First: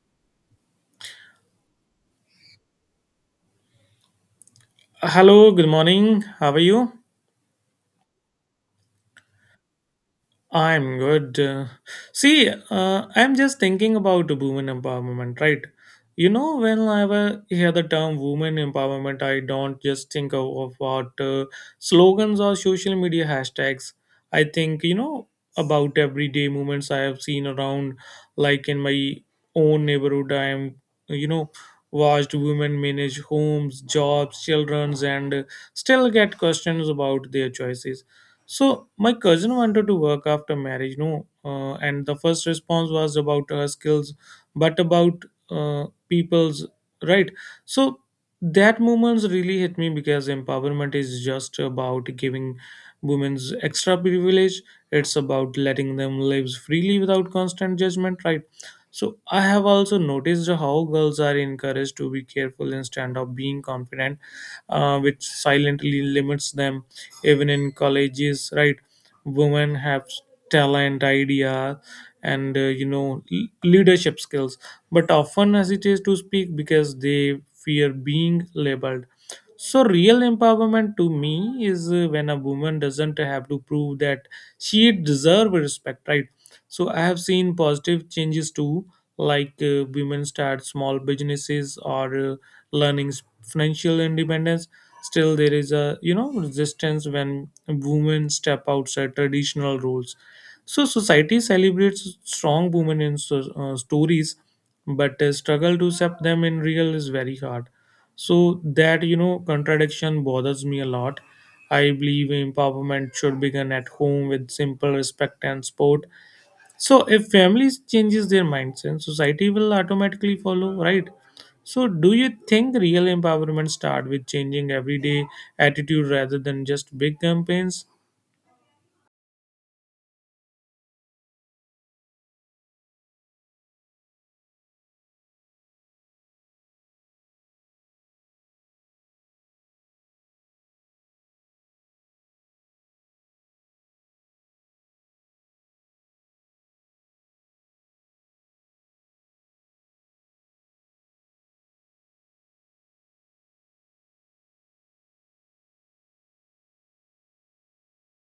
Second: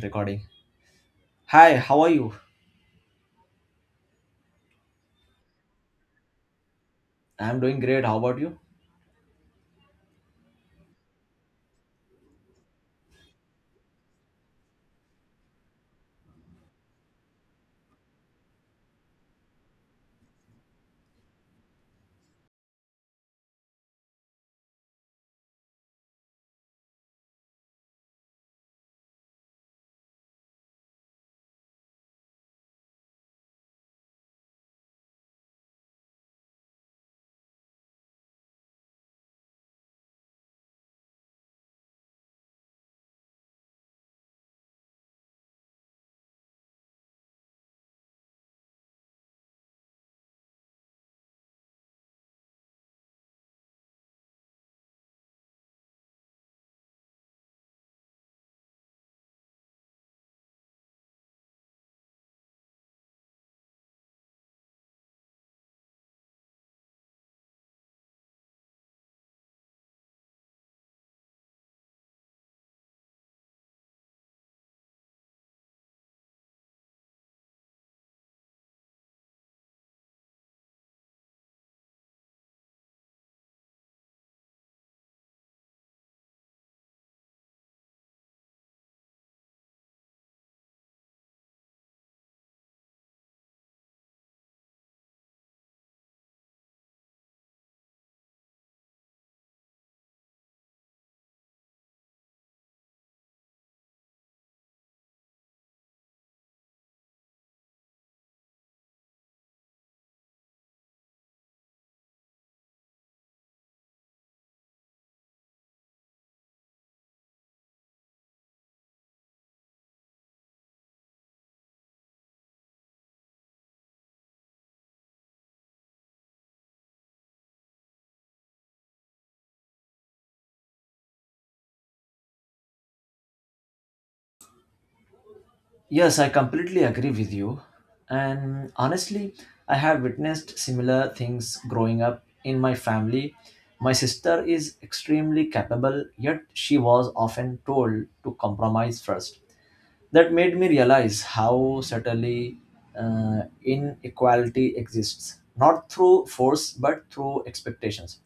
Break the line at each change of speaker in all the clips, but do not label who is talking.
Recording. Hi, how are you?
Hello, good morning. How are you?
I'm doing great. How about you?
I'm good. I'm just thinking about women empowerment, right? You know, when I ever hear the term women empowerment, I don't just think of what slogans or social media hashtags. I think, about everyday movements I have seen around, like in my own neighborhood, I'm, you know, watched women manage homes, jobs, children's, and still get questions about their choices. So my cousin wanted to work after marriage, no, and the first response was about her skills, but about people's right. So that moments really hit me because empowerment is just about giving women's extra privilege. It's about letting them live freely without constant judgment, right? So I have also noticed how girls are encouraged to be careful instead of being confident, which silently limits them even in colleges, right? Women have talent, idea, and leadership skills, but often hesitate to speak because they fear being labeled. So, real empowerment to me is, when a woman doesn't have to prove that she deserves respect, right? So, I have seen positive changes too, like women start small businesses or learning financial independence. Still, there is a, resistance when women step outside traditional roles. So, society celebrates strong women in, so, stories, but struggle to accept them in real is very hard. So that, contradiction bothers me a lot. I believe empowerment should begin at home with simple respect and support. So if families changes their mindset, society will automatically follow, right? So do you think real empowerment start with changing everyday attitude rather than just big campaigns?
Yes, I completely agree with you. And honestly, I have witnessed similar things growing up in my family. My sister is extremely capable, yet she was often told to compromise first. That made me realize how subtly inequality exists, not through force but through expectations.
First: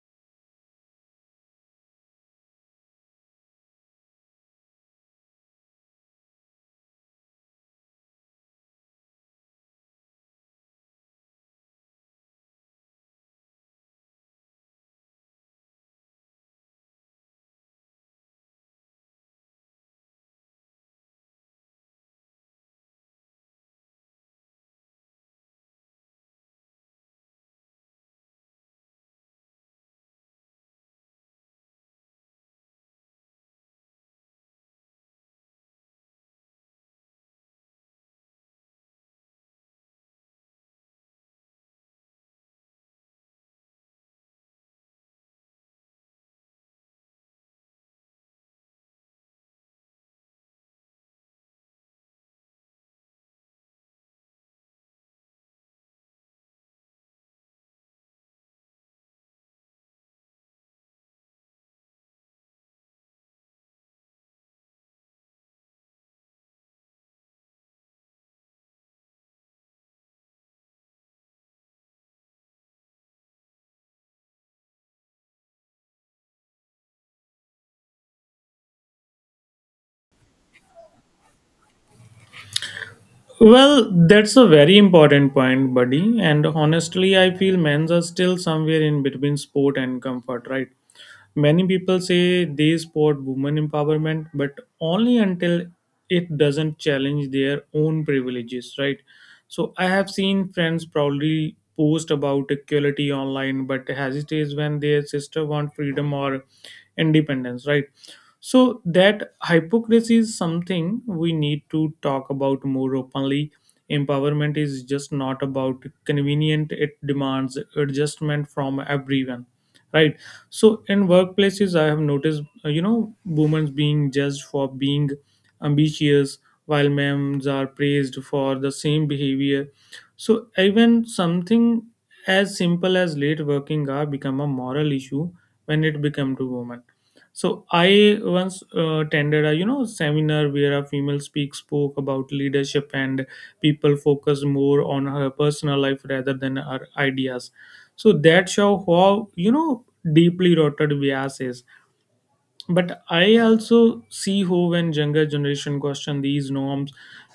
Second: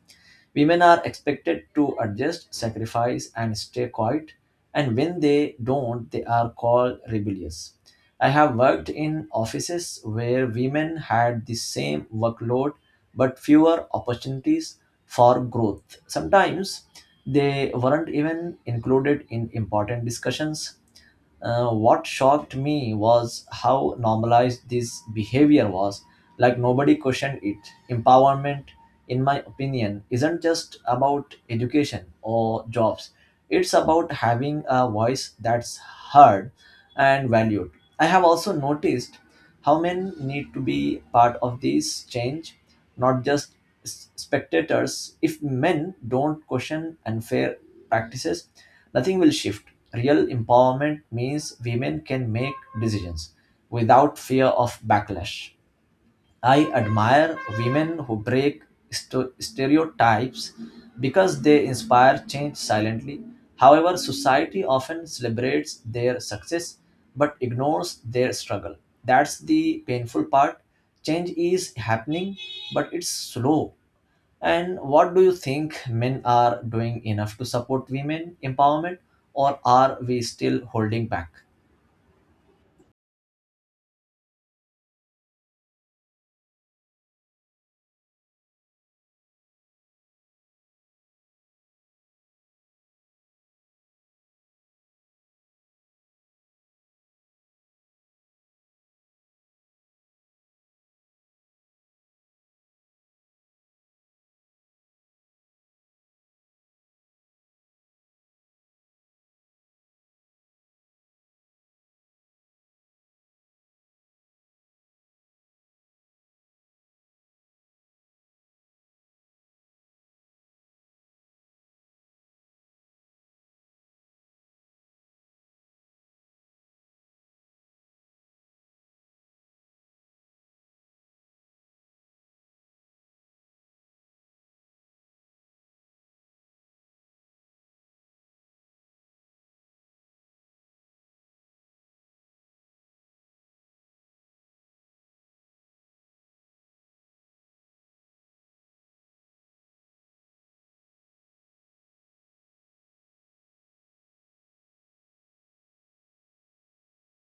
Women are expected to adjust, sacrifice, and stay quiet, and when they don't, they are called rebellious. I have worked in offices where women had the same workload but fewer opportunities for growth. Sometimes they weren't even included in important discussions. What shocked me was how normalized this behavior was. Like nobody questioned it. Empowerment, in my opinion, isn't just about education or jobs, it's about having a voice that's heard and valued. I have also noticed how men need to be part of this change, not just spectators. If men don't question unfair practices, nothing will shift. Real empowerment means women can make decisions without fear of backlash. I admire women who break stereotypes because they inspire change silently. However, society often celebrates their success but ignores their struggle. That's the painful part. Change is happening, but it's slow. And what do you think, men are doing enough to support women empowerment, or are we still holding back?
Well, that's a very important point, buddy. And honestly, I feel men's are still somewhere in between sport and comfort, right? Many people say they support women empowerment, but only until it doesn't challenge their own privileges, right? So I have seen friends proudly post about equality online, but hesitate when their sister want freedom or independence, right? So that hypocrisy is something we need to talk about more openly. Empowerment is just not about convenient; it demands adjustment from everyone, right? So in workplaces I have noticed, women being judged for being ambitious while men are praised for the same behavior. So even something as simple as late working hour become a moral issue when it become to women. So I once attended a, seminar where a female speak spoke about leadership and people focus more on her personal life rather than her ideas. So that show how, deeply rooted bias is. But I also see how when younger generation question these norms,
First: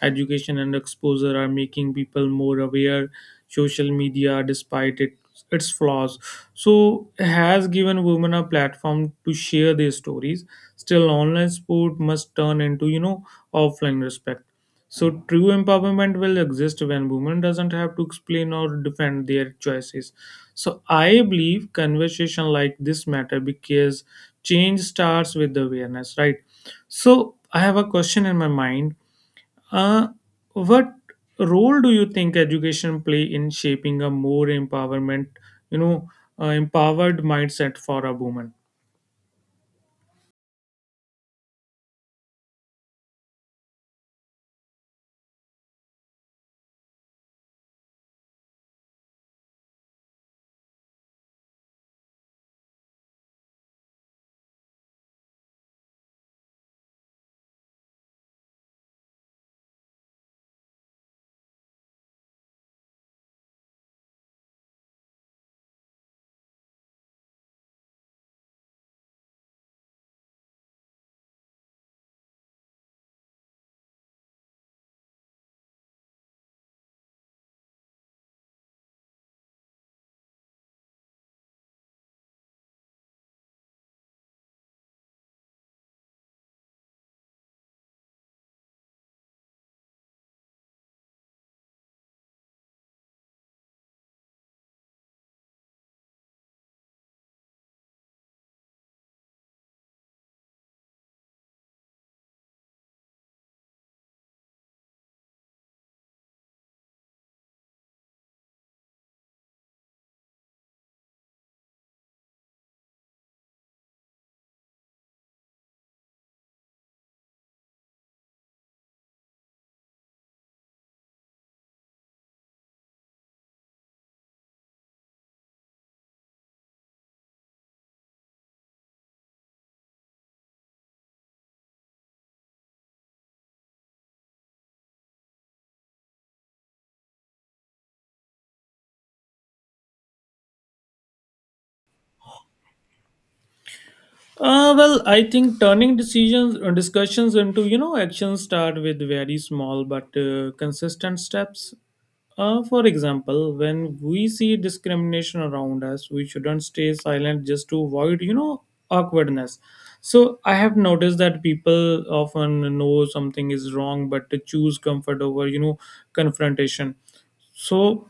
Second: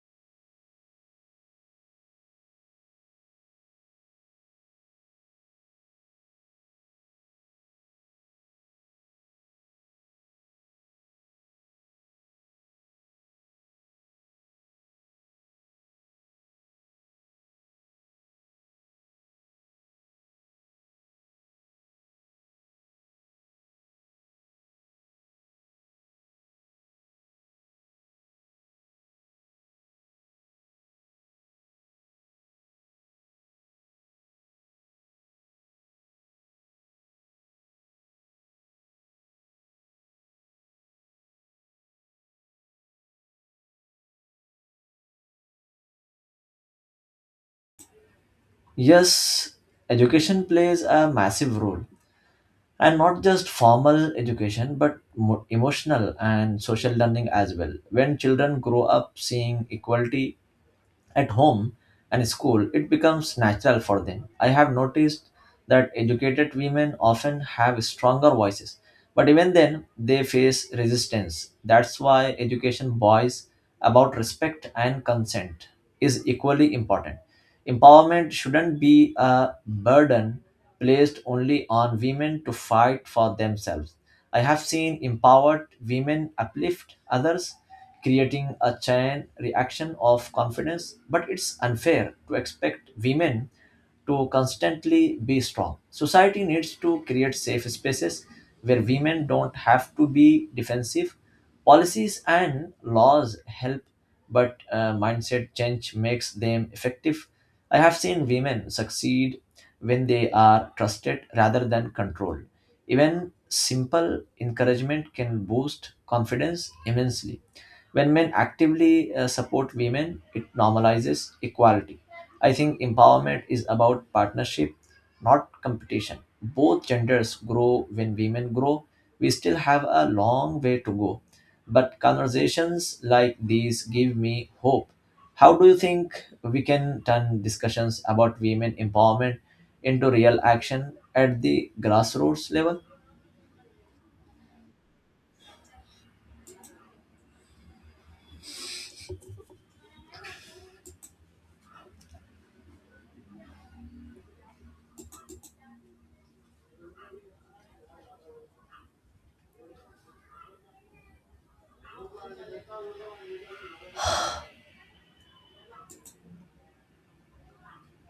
education and exposure are making people more aware. Social media, despite it, its flaws, so has given women a platform to share their stories. Still online sport must turn into, offline respect. So true empowerment will exist when women doesn't have to explain or defend their choices. So I believe conversation like this matter because change starts with the awareness, right? So I have a question in my mind. Uh, what role do you think education play in shaping a more empowerment, you know, empowered mindset for a woman?
Yes, education plays a massive role, and not just formal education, but emotional and social learning as well. When children grow up seeing equality at home and school, it becomes natural for them. I have noticed that educated women often have stronger voices, but even then, they face resistance. That's why education boys about respect and consent is equally important. Empowerment shouldn't be a burden placed only on women to fight for themselves. I have seen empowered women uplift others creating a chain reaction of confidence, but it's unfair to expect women to constantly be strong. Society needs to create safe spaces where women don't have to be defensive. Policies and laws help, but mindset change makes them effective. I have seen women succeed when they are trusted rather than controlled. Even simple encouragement can boost confidence immensely. When men actively support women, it normalizes equality. I think empowerment is about partnership, not competition. Both genders grow when women grow. We still have a long way to go, but conversations like these give me hope. How do you think we can turn discussions about women empowerment into real action at the grassroots level?
Well, I think turning decisions or discussions into, actions start with very small but consistent steps. For example, when we see discrimination around us, we shouldn't stay silent just to avoid, awkwardness. So I have noticed that people often know something is wrong, but to choose comfort over, confrontation. So